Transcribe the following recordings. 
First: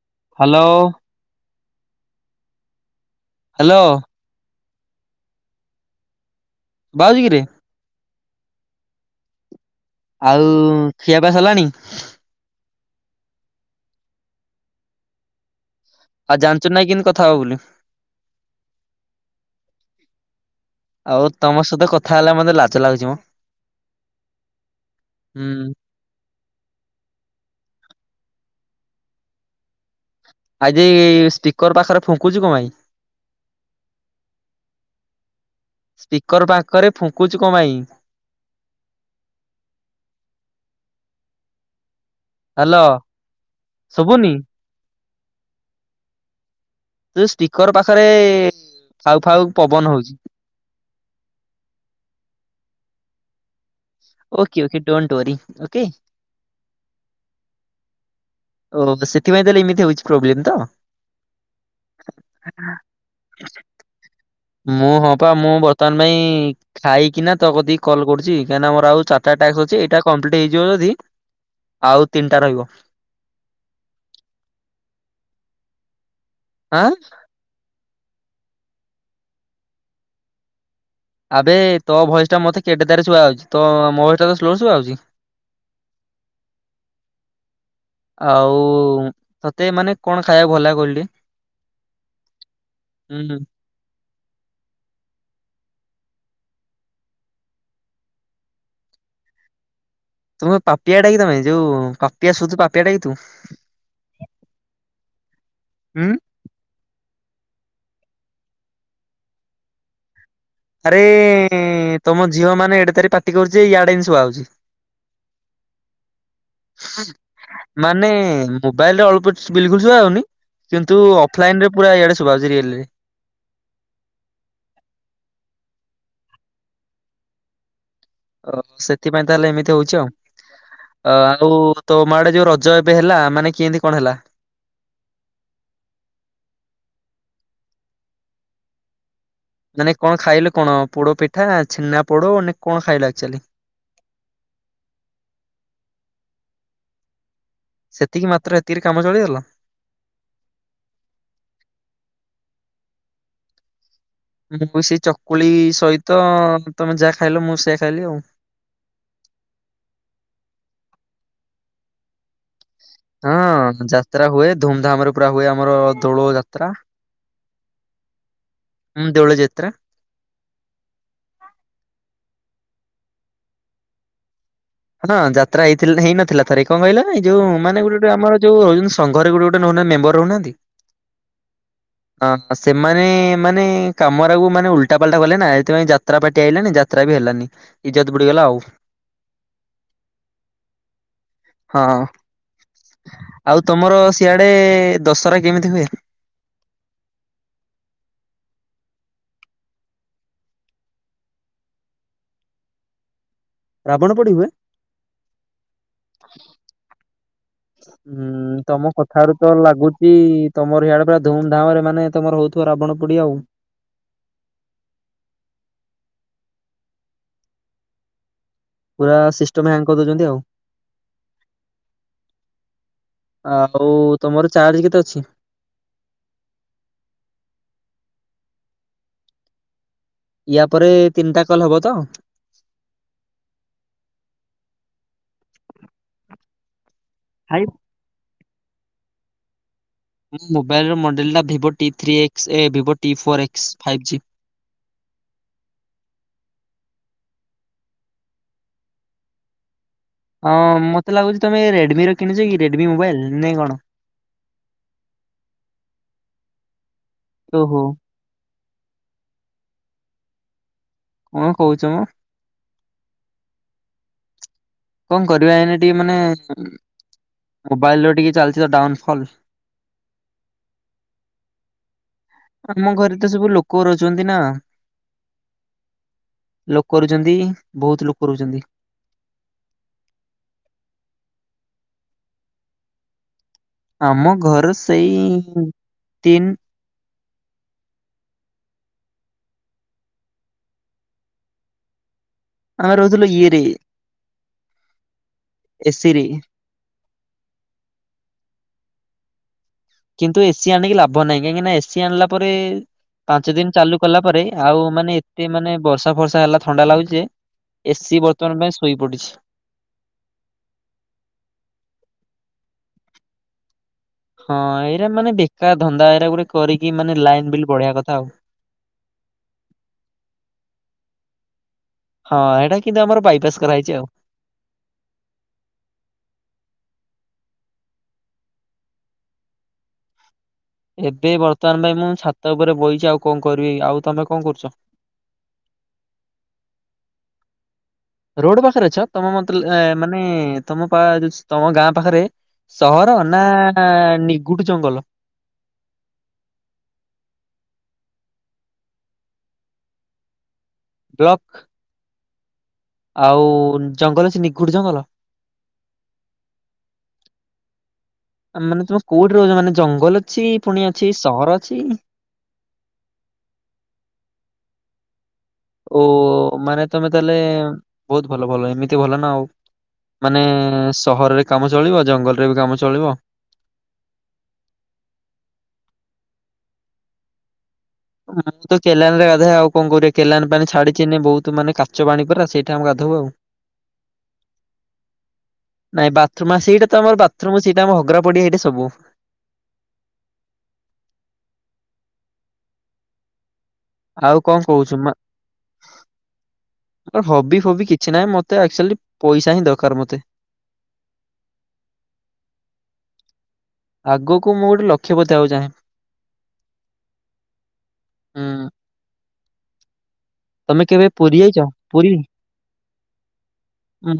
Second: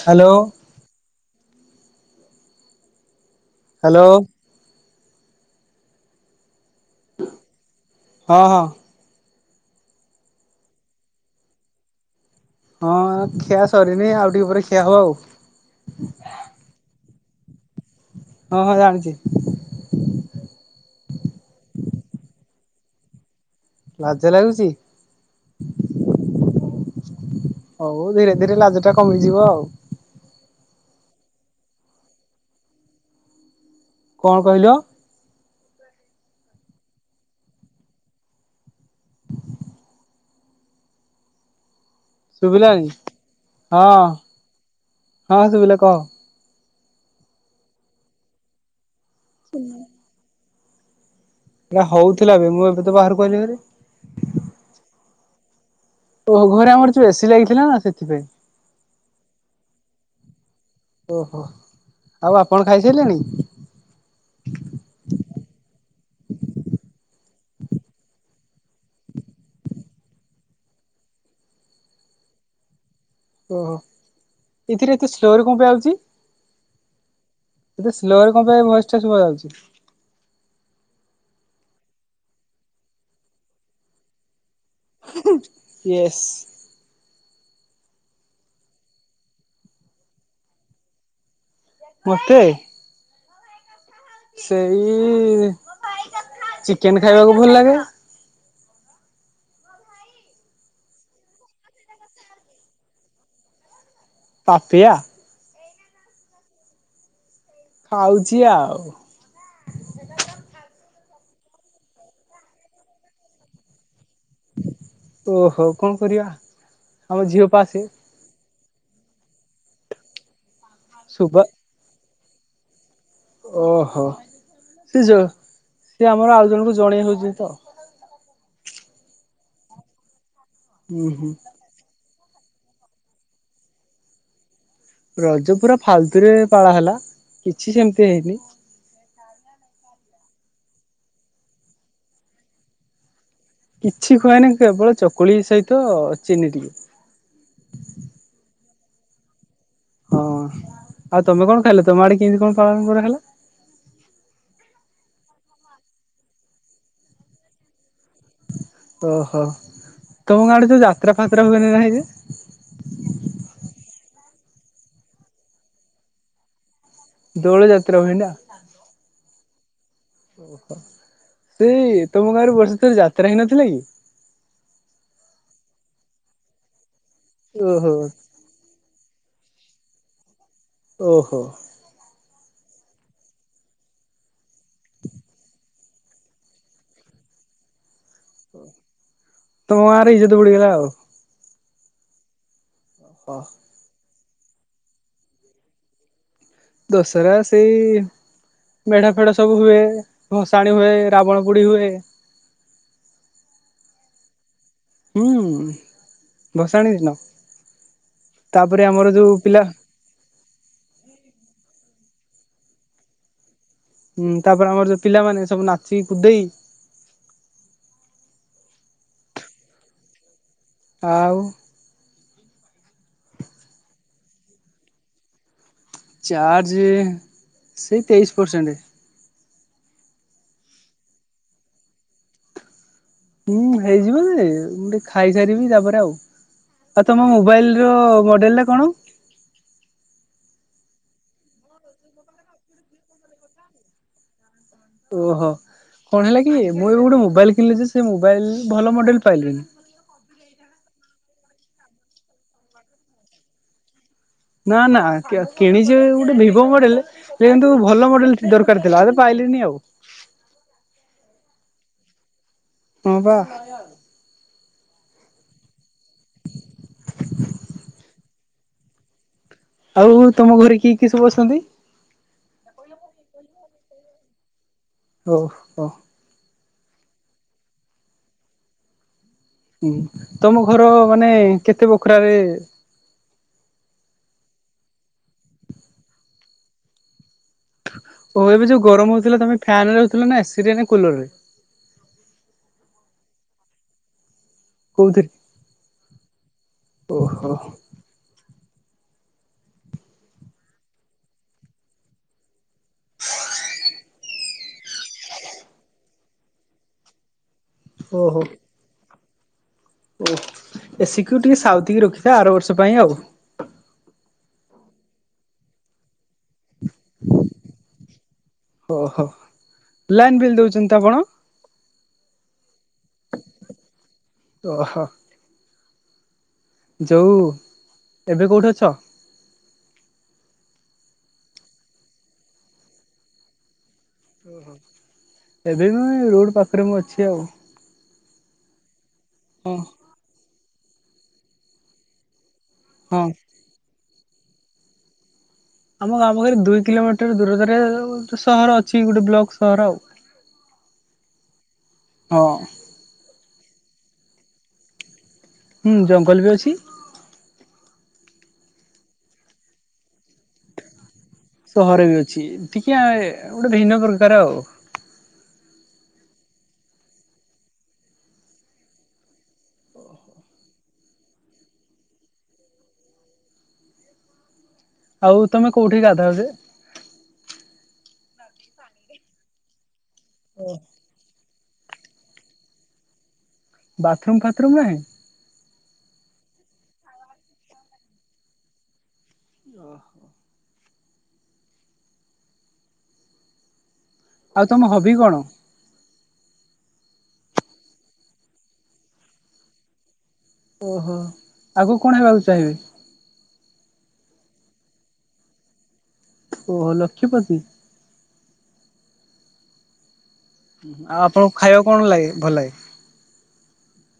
Hello hello. Hello. ବାଇଗରେ। ହଁ ହଁ। ଆଉ ଖିଆ ପିଆ ସଲାଣି? ହଁ ଖିଆ ସରିନି ଆଉ ଟିକେ ପରେ ଖିଆ ହବ ଆଉ। ଆଉ ଜାଣିଚୁ ନାଇଁ କେମିତି କଥା ହବ ବୋଲି? ହଁ ହଁ ଜାଣିଚି। ଆଉ ତମ ସହିତ କଥା ହେଲେ ମତେ ଲାଜ ଲାଗୁଚି ମ। ଲାଜ ଲାଗୁଚି? ହୁଁ। ହଉ ଧୀରେ ଧୀରେ ଲାଜ ଟା କମିଯିବ ଆଉ। ଆଜି ସ୍ପିକର ପାଖରେ ଫୁଙ୍କୁଚୁ କଣ ପାଇଁ? କଣ କହିଲ? ସ୍ପିକର ପାଖରେ ଫୁଙ୍କୁଚୁ କ ପାଇଁ? ହ୍ୟାଲୋ ଶୁଭିଲାଣି ହଁ ଶୁଭୁନି? ହଁ ଶୁଭିଲା କହ। ଯୋ ସ୍ପିକର ପାଖରେ ଫାଉ ଫାଉ ପବନ ହଉଚି। ନା ହଉଥିଲାବେ ମୁଁ ଏବେ ତ ବାହାରକୁ ଆଇଲି ହାରି। Okay okay don't worry okay. ଓୋ ଘରେ ଆମର ଯଉ ଏଶୀ ଲାଗିଥିଲା ନା ସେଥିପାଇଁ। ଓ ସେଥିପାଇଁ ତାହେଲେ ଏମିତି ହଉଛି ପ୍ରୋବ୍ଲେମ ତ। ଓହୋ ଆଉ ଆପଣ ଖାଇସାଇଲେଣି। ମୁଁ ହଁ ପା ମୁଁ ବର୍ତ୍ତମାନ ପାଇଁ ଖାଇକିନା ତ କତିକି କଲ୍ କରୁଛି କାହିଁକନା ମୋର ଆଉ ଚାଟା ଟାସ୍କ ଅଛି ଏଇଟା କମ୍ପ୍ଲିଟ ହେଯିବ ଯଦି ଆଉ ତିନିଟା ରହିବ। ଓହୋ ଏଥିରେ ଏତେ ସ୍ଲୋରେ କଣ ପାଇଁ ଆଉଛି। ଆଁ। ଏଦେ ସ୍ଲୋ ରେ କଣ ପାଇଁ ଭଏସ ଟା ଶୁଭା ଯାଉଛି। ଆବେ ତୋ ଭଏସ ଟା ମତେ କେଡେ ଦାର ଶୁଆ ହଉଛି ତ ମୋ ଏ ଟା ତ ସ୍ଲୋ ଶୁଭା ହଉଛି। ୟେଶ। ଆଉ ତତେ ମାନେ କଣ ଖାଇବାକୁ ଭଲ ଲଗେ କହିଲୁ ଟି? ପଥେ। ହୁଁ। ସେଇ ଚିକେନ ଖାଇବାକୁ ଭଲ ଲାଗେ। ତମେ ପାପିଆ ଡା କି ତମେ ଯୋଉ ପାପିଆ ଶୁଧୁ ପାପିଆ ଡାକି ତୁ। ପପିଆ। ହୁଁ। ଖାଉଛି ଆଉ। ଆରେ ତମ ଝିଅ ମାନେ ଏଡେ ତାରିଖ ପାଟି କରୁଛିଇଆଡେ ବି ଶୁଭା ହଉଛି। ଓହୋ କଣ କରିବା। ଆମ ଝିଅ ପା ସେ ମାନେ ମୋବାଇଲରେ ଅଳ୍ପ ବିଲକୁଲ ଶୁଆ ହଉନି। କିନ୍ତୁ ଶୁଭା ଅଫଲାଇନ ରେ ପୁରା ଇଆଡେ ଶୁଭାଭଛି ରିଲ ରେ। ଓହୋ ସି ଯ ସି ଆମର ଆଉ ଜଣଙ୍କୁ ଜଣେଇ ହଉଛନ୍ତି ତ। ଅ ସେଥିପାଇଁ ତାହେଲେ ଏମିତି ହଉଛି ହୁଁ ଆଉ ହୁଁ ଆଉ ତୋ ମା ଆଡେ ଯୋଉ ରଜ ଏବେ ହେଲା ମାନେ କେମିତି କଣ ହେଲା? ରଜ ପୁରା ଫାଲତୁରେ ପାଳା ହେଲା କିଛି ସେମିତି ହେଇନି। ମାନେ କଣ ଖାଇଲୁ କଣ ପୋଡ ପିଠା ଛେନା ପୋଡେ କଣ ଖାଇଲୁ ଆକ୍ଚୁଆଲି କିଛି ଖୁଏନି କେବଳ ଚକୁଳି ସହିତ ଚିନି ଟିକେ ସେତିକି ମାତ୍ର ଏତିକିରେ କାମ ଚଳିଗଲ ହଁ ଆଉ ତମେ କଣ ଖାଇଲେ ତମ ଆଡେ କେମିତି କଣ ପାଳନ କରା ହେଲା ମୁଁ ବି ସେଇ ଚକୁଳି ସହିତ ତମେ ଯାହା ଖାଇଲ ମୁଁ ସେଆ ଖାଇଲି ଆଉ ଓହୋ ତମ ଗାଁ ଆଡେ ଯୋଉ ଯାତ୍ରା ଫାତ୍ରା ହୁଏନି ନାଇଁ ଯେ ହଁ ଯାତ୍ରା ହୁଏ ଧୁମଧାମ ରେ ପୁରା ହୁଏ ଆମର ଦୋଳ ଯାତ୍ରା ଦୋଳ ଯାତ୍ରା ହୁଏନା ହଁ ଦେଉଳ ଯାତ୍ରା ଓହୋ ସେଇ ତମ ଗାଁରେ ବର୍ଷେ ଥରେ ଯାତ୍ରା ହେଇନଥିଲା କି ହଁ ଯାତ୍ରା ହେଇ ହେଇନଥିଲା ଥରେ କଣ କହିଲ ଏ ଯୋଉ ମାନେ ଓହୋ ଗୋଟେ ଗୋଟେ ଆମର ଯୋ ଏଇନୁ ସଂଘରେ ଗୋଟ ଗଟେ ନ ମେବର ରହୁନାହାନ୍ତି ଓହୋ [inaudible] ହଁ ସେମାନେ ମାନେ କାମ ଆକୁ ମାନେ ଉଲଟା ପାଲଟା କଲେ ନା ସେଥିପାଇଁ ଯାତ୍ରା ପାଟି ଆଇଲାନି ଯାତ୍ରା ବି ହେଲାନି ଇଜତ ପୁଡିଗଲା ଆଉ ତମ ଗାଁ ରେ ଇଜ୍ଜତ ପଡିଗଲା ଆଉ ହଁ ଓ ଆଉ ତମର ସିଆଡେ ଦଶହରା କେମିତି ହୁଏ ଦସହରା ସେଇ ମେଢା ଫେଢ ସବୁ ହୁଏ ଭସାଣି ହୁଏ ରାବଣ ପୁଡି ହୁଏ ରାବଣ ପଡି ହୁଏ ହ ଭସାଣି ଦିନ ହୁଁ ତାପରେ ତମ ଆମର ଯୋଉ କଥାରୁ ତ ପିଲା ଲାଗୁଛି କି ତମର ଇଆଡ଼େ ପୁରା ଧୁମ ଧାମ ରେ ମାନେ ତମର ହଉ ଥିବ ରାବଣ ପୋଡି଼ ଆଉ ହୁଁ ତାପରେ ଆମର ଯୋଉ ପିଲାମାନେ ସବୁ ନାଚି କୁଦେଇ ପୁରା ସିଷ୍ଟମ ହ୍ୟାଙ୍ଗ କରିଦଉଛନ୍ତି ଆଉ ଆଉ ଆଉ ତମର ଚାର୍ଜ କେତେ ଅଛି ଚାର୍ଜ ସେଇ ତେଇଶି ପରସେଣ୍ଟ ୟା ପରେ ତିନିଟା କଲ ହବ ତ ହୁଁ ହେଇଯିବ ଯେ ମୁଁ ଟିକେ ଖାଇସାରିବି ତାପରେ ଆଉ ଆଉ ତମ ଭାଇ ମୋବାଇଲ ର ମଡେଲ ଟା କଣ ମୋ ମୋବାଇଲ ର ମଡେଲା ଟା ଭିଭୋ ଟି ଥ୍ରୀ ଏକ୍ସ ଏ Vivo T four X five G ଓହୋ କଣ ହେଲା କି ମୁଁ ଏବେ ଗୋଟେ ମୋବାଇଲ କିଣିଲି ଯେ ସେ ମୋବାଇଲ ଭଲ ମଡେଲ ପାଇଲିନି ହଁ ମତେ ଲାଗୁଛି ତମେ ରେଡମି ର କିଣିଛ କି ରେଡମି ମୋବାଇଲ ନାଇଁ କଣ ନା ନା କିଣିଛେ ଗୋଟେ ଭିବୋ ମଡେଲ କିନ୍ତୁ ଓହୋ ଭଲ ମଡେଲ ଦରକାର ଥିଲା ଆବେ ପାଇଲିନି ଆଉ କଣ କହୁଛ ମ ହଁ ପା [inaudible] କଣ କରିବା ଏନି ଟିକେ ମାନେ ମୋବାଇଲରେ ଟିକେ ଚାଲିଛି ତ ଡାଉନ ଫଲ୍ ଆଉ ତମ ଘରେ କିଏ କିଏ ସବୁ ଅଛନ୍ତି ଆମ ଘରେ ତ ସବୁ ଲୋକ ରହୁଛନ୍ତି ନା ଓହୋ ଲୋକ ରୁଛନ୍ତି ବହୁତ ଲୋକ ରହୁଛନ୍ତି ହୁଁ ତମ ଘର ମାନେ କେତେ ବଖରାରେ। ଆମ ଘର ସେଇ ତିନ। ଓ ଏବେ ଯୋଉ ଗରମ ହଉଥିଲା ତମେ ଫ୍ୟାନ ରେ ରହୁଥିଲା ନା ଏସି ରେ ନା କୁଲର ରେ? ଆମେ ରହୁଥିଲୁ ଇଏରେ। କଉଥିରେ ଏସିି ରେ ଓହୋ। କିନ୍ତୁ ଏସି ଆଣିକି ଲାଭ ନାହିଁ କାହିଁକି ନା ଏସି ଆଣିଲା ପରେ ପାଞ୍ଚ ଦିନ ଚାଲୁ କଲା ପରେ। ଆଉ ମାନେ ଏତେ ମାନେ ବର୍ଷା ଫର୍ଷା ହେଲା ଥଣ୍ଡା ଲାଗୁଛି ଯେ ଏସିି ବର୍ତ୍ତମାନ ପାଇଁ ଶୋଇ ପଡି଼ଛି। ଓହ ଏସି କୁ ଟିକେ ସାଉତିକି ରଖିଥା ଆର ବର୍ଷ ପାଇଁ ଆଉ। ହଁ ଏଇଟା ମାନେ ବେକାର ଧନ୍ଦା ଏଇଟା ଗୋଟେ କରିକି ମାନେ ଲାଇନ ବିଲ୍ ବଡେଇବା କଥା ଆଉ। ଓହୋ ଲାଇନ୍ ବିଲ୍ ଦଉଛନ୍ତି ତ ଆପଣ? ହଁ ଏଇଟା କିନ୍ତୁ ଆମର ବାଇପାସ କରାହେଇଛି ଆଉ। ଓହୋ। ଯୋଉ ଏବେ କଉଠି ଅଛ? ଏବେ ବର୍ତ୍ତମାନ ପାଇଁ ମୁଁ ଛାତ ଉପରେ ବଇଛି ଆଉ କଣ କରିବି ଆଉ ତମେ। କଣ କରୁଛ? ଓହୋ ଏବେ ମୁ ରୋଡ଼ ପାଖରେ ମୁଁ ଅଛି ଆଉ। ରୋଡ ପାଖରେ ଅଛ ତମ ମତ ହଁ ମାନେ ତମ ପା ତମ ଗାଁ ପାଖରେ। ସହର ହଁ। ନା ନିଗୁଟ ଜଙ୍ଗଲ? ଆମ ଗାଁ ପାଖରେ ଦୁଇ କିଲୋମିଟର ଦୂରତାରେ ସହର ଅଛି ଗୋଟେ ବ୍ଲକ ସହର ଆଉ। ବ୍ଲକ୍। ହଁ। ଆଉ ଜଙ୍ଗଲ ସେ ନିଘୁଟ ଜଙ୍ଗଲ? ହୁଁ ଜଙ୍ଗଲ ବି ଅଛି। ମାନେ ତମେ କୋଉଠି ରହୁଛ ମାନେ ଜଙ୍ଗଲ ଅଛି ପୁଣି ଅ ଛି ସହର। ଅଛି ସହର ବି ଅଛି ଟିକେ ଗୋଟେ ଭିନ୍ନ ପ୍ରକାର ଆଉ। ଓ ମାନେ ତମେ ତାହେଲେ ବହୁତ ଭଲ ଭଲ ଏମିତି ଭଲ ନା ଆଉ। ମାନେ ସହରରେ କାମ ଚଳିବ ଜଙ୍ଗଲରେ ବି କାମ ଚଳିବ। ଆଉ ତମେ କୋଉଠି ଗାଧାଅ ଯେ? ମୁଁ ତ କେଲାନରେ ଗାଧେ ଆଉ କଣ କରିବା କେଲାନ ପାଣି ଛାଡିଚି ବହୁତ ମାନେ କା ଚ ପାଣି ପୁରା ସେଇଟା ଆମେ ଗାଧୋଉ ଆଉ। ବାଥରୁମ୍ ଫାଥରୁମ୍ ନାହିଁ? ନାଇଁ ବାଥରୁମ୍ ସେଇଟା ତ ଆମ ବାଥରୁମ ସେଇଟା ଆମର ହଗରା ପଡିଆ ସେଇଟା ସବୁ। ଓହୋ। ଆଉ କଣ ତମ କହୁଛୁ ହବି ମା କଣ? ମୋର ହବି ଫବି କିଛି ନାହିଁ ମତେ ଆକ୍ଚୁଆଲି ପଇସା ହିଁ ଦରକାର ମତେ। ଓହୋ ଆଗକୁ କଣ ହେବାକୁ ଚାହିଁବେ? ଆଗକୁ ମୁଁ ଗୋଟେ ଲକ୍ଷ୍ୟ ପତି ହେବାକୁ ଚାହେଁ। ଓହୋ ଲକ୍ଷପତି। ହଁ। ତମେ କେବେ ଆଉ ପୁରୀ ଆପଣଙ୍କୁ ଯାଇଛ ଖାଇବାକୁ କଣ ପୁରୀ? ଲାଗେ ଭଲ ଲାଗେ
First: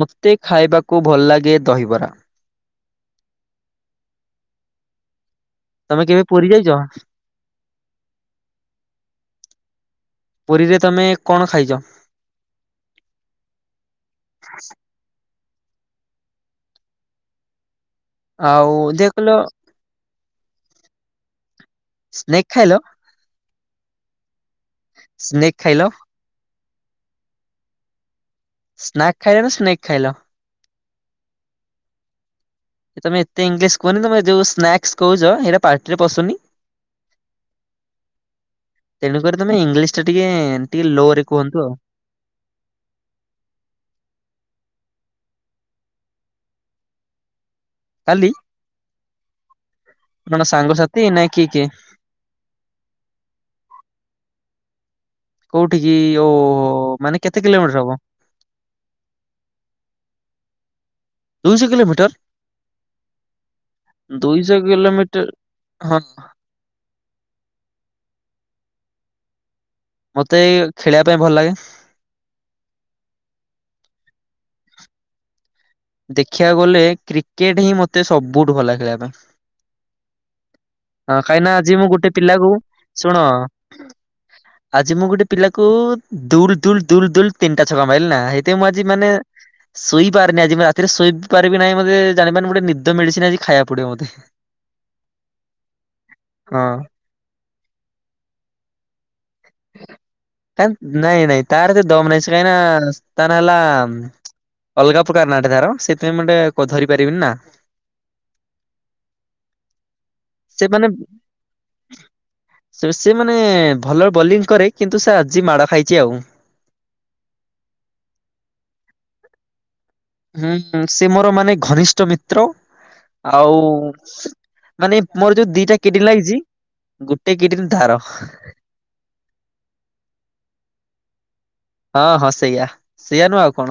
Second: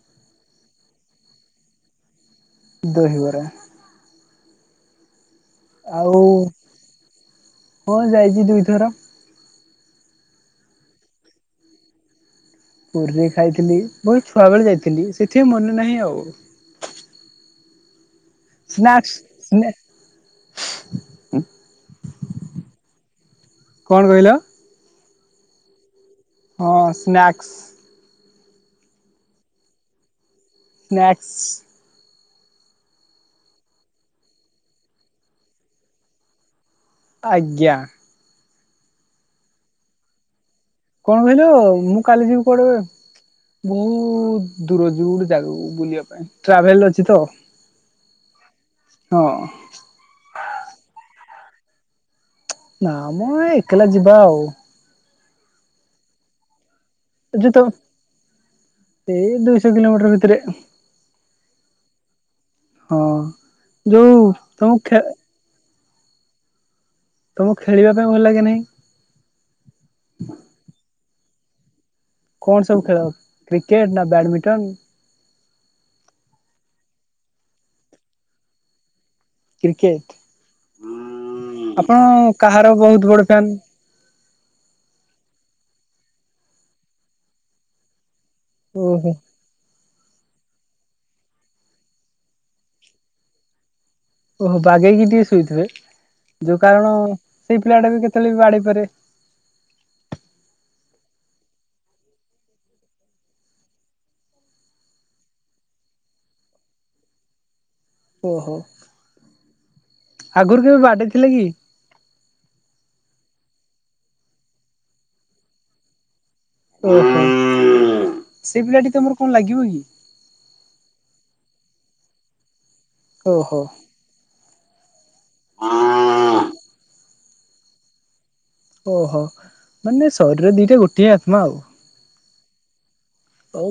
ମତେ ଖାଇବାକୁ ଭଲ ଲାଗେ ଦହିବରା। ଦହି ବରା। ତମେ ଆଉ କେବେ ପୁରୀ ଯାଇଛ ହଁ ଯାଇଛି ଦୁଇଥର। ପୁରୀରେ ତମେ କଣ ଖାଇଛ? ପୁରୀରେ ଖାଇଥିଲି ବହୁତ ଛୁଆ ବେଳେ ଯାଇଥିଲି ସେଥିପାଇଁ ମନେ ନାହିଁ ଆଉ। ଆଉ ଦେଖିଆ କହିଲ ସ୍ନାକ୍ସ [unintelligible] ସ୍ନେକ୍ ଖାଇଲ କଣ କହିଲ? ସ୍ନେକ୍ ଖାଇଲ? ହଁ ସ୍ନାକ୍ସ। ସ୍ନାକ୍ ଖାଇଲ ନା ସ୍ନେକ୍ ଖାଇଲ? ସ୍ନାକ୍ସ। ତମେ ଏତେ ଇଂଲିଶ କୁହନି ତମେ ଯୋଉ ସ୍ନାକ୍ସ କହୁଛ ହେଇଟା ପାଟିରେ ପଶୁନି। ଆଜ୍ଞା। ତେଣୁକରି ତମେ ଇଂଲିଶ ଟା ଟିକେ ଟିକେ ଲୋ କଣ ରେ କହିଲୁ କୁହନ୍ତୁ ଆଉ ମୁଁ କାଲି ଯିବି କୁଆଡେ ବହୁତ ଦୂର ଯିବୁ ଜାଗାକୁ ବୁଲିବା ପାଇଁ ଟ୍ରାଭେଲ ଅଛି ତ। କାଲି? ହଁ। କଣ ସାଙ୍ଗସାଥି ନା କିଏ କିଏ? ନା ମୋ ଏ ଏକଲା ଯିବା ଆଉ। କୋଉଠିି କି ଓହୋ ମାନେ [unintelligible] କେତେ କିଲୋମିଟର ହବ? ସେଇ ଦୁଇଶହ କିଲୋମିଟର ଭିତରେ। ଦୁଇଶହ କିିଲୋମିଟର! ହଁ ଯୋଉ ଦୁଇଶହ ତମକୁ ଖେ କିିଲୋମିଟର ହଁ। ତମକୁ ଖେଳିବା ପାଇଁ ଭଲ ଲାଗେନି? ମତେ ଏଇ ଖେଳିବା ପାଇଁ ଭଲ ଲାଗେ। କଣ ସବୁ ଖେଳ କ୍ରିକେଟ ନା ବ୍ୟାଡମିଣ୍ଟନ? ଦେଖିବାକୁ ଗଲେ କ୍ରିକେଟ ହିଁ ମତେ ସବୁଠୁ ଭଲ ଲାଗେ ଖେଳିବା ପାଇଁ। କ୍ରିକେଟ ହଁ କାହିଁକି ଆଜି ମୁଁ ଆପଣ ଗୋଟେ ପିଲାକୁ କାହାର ବହୁତ ଶୁଣ ବଡ ଫ୍ୟାନ୍ ଆଜି ମୁଁ ଗୋଟେ ପିଲାକୁ ଦୁଲ ଦୁଲ ଦୁଲ ଦୁଲ ତିନିଟା ଛକା ମାଇଲି ନା। ଏତେ ମୁଁ ଆଜି ମାନେ ଓହୋ ଶୋଇ ପାରୁନି ଆଜି ବା। ରାତିରେ ଶୋଇ ପାରିବି ନାହିଁ ମତେ ଜାଣି ପାରୁନାହିଁ ଗୋଟେ ନିଦ ମେଡିସିନ ଆଜି ଖାଇବା ପଡିବ ମତେ। ଓହୋ ବାଗେଇକି ଟିକେ ଶୋଇଥିବେ ଯୋଉ ହଁ କାରଣ ସେଇ ପିଲାଟା ବି କେତେବେଳେ ବି ବାଡେଇପାରେ। ହାକ ନାଇଁ ନାଇଁ ତାର ଏତେ ଦମନାହିଁ, ସେ କାହିଁ କି ନା ତା ନା ହେଲା ଅଲଗା ପ୍ରକାର ନା ଟା ତାର ସେଥିପାଇଁ ମୁଁ ଟିକେ ଧରି ପାରିବିନି ନା। ଓହୋ ଆଗରୁ କେବେ ବାଡେଇଥିଲେ କି? ସୁସି ମାନେ ଭଲ ବୋଲିଂ କରେ କିନ୍ତୁ ସେ ଆଜି ମାଡ ଖାଇଛି ଆଉ। ଓହୋ ସେ ପିଲାଟି ତମର କଣ ଲାଗିବ କି? ହୁଁ ହୁଁ ସେ ମୋର ମାନେ ଘନିଷ୍ଠ ମିତ୍ର ଆଉ ଓହୋ। ମାନେ ମୋର ଯୋଉ ଦିଟା କିଡିନ ଲାଗିଛି ଗୋଟେ କିଡିନ ତାର। ଓହୋ ମାନେ ଶରୀର ଦିଟା ଗୋଟିଏ ଆତ୍ମା ଆଉ। ହଁ ହଁ ସେଇଆ। ସେଇଆ ନୁହଁ ଆଉ କଣ ହଉ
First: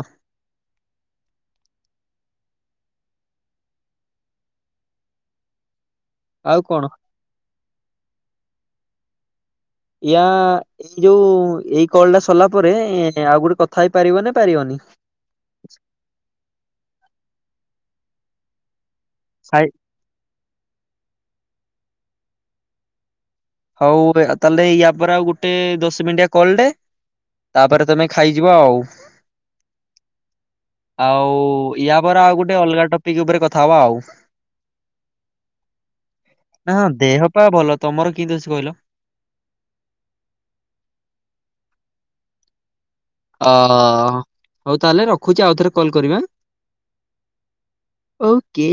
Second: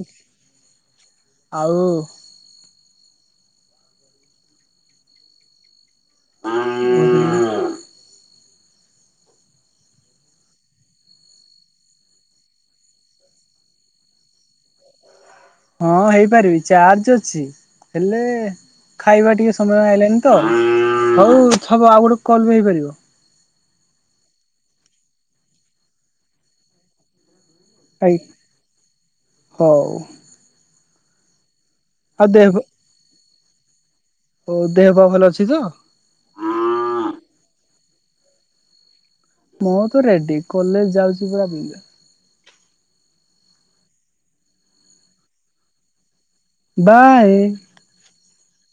ଆଉ। ଆଉ କଣ? ହଁ ୟା ଏଇ ଯୋଉ ଏଇ କଲ ଟା ସରିଲା ପରେ ଆଉ ଗୋଟେ କଥା ହେଇପାରିବ ନା ପାରିବନି? ହଁ ହେଇପାରିବି ଚାର୍ଜ ଅଛି ହେଲେ ଖାଇବା ଟିକେ ଖାଇ ସମୟ ଆଇଲାଣି। ତ ହଉ ଥବ ଆଉ ଗୋଟେ କଲ ବି ନେଇପାରିବ। ହଉ ତାହେଲେ ୟା ପରେ ଆଉ ଗୁଟେ ଦଶ ମିନିଟିଆ କଲ୍ ଟେ। ତାପରେ ତମେ ଆଇ ଖାଇଯିବ ଆଉ। ହଉ ଆଉ ୟା ପରେ ଆଉ ଗୋଟେ ଅଲଗା ଟପିକ୍ ଉପରେ କଥା ହବା ଆଉ। ହଉ ଦେହ ପା ଭଲ ଅଛି ତ? ହ ହଁ ଦେହ ପା ଭଲ ଭଲ, ତମର କିନ୍ତି ଅଛି କହିଲ? ମୁଁ ତ ରେଡି କଲେଜ ଯାଉଛି ପୁରା ବିନ୍ଦା ଅ ହ ହଉ ତାହେଲେ ରଖୁଛି ଆଉ ଥରେ କଲ୍ କରିମି ଆଁ? ବାଏ। ଓକେ।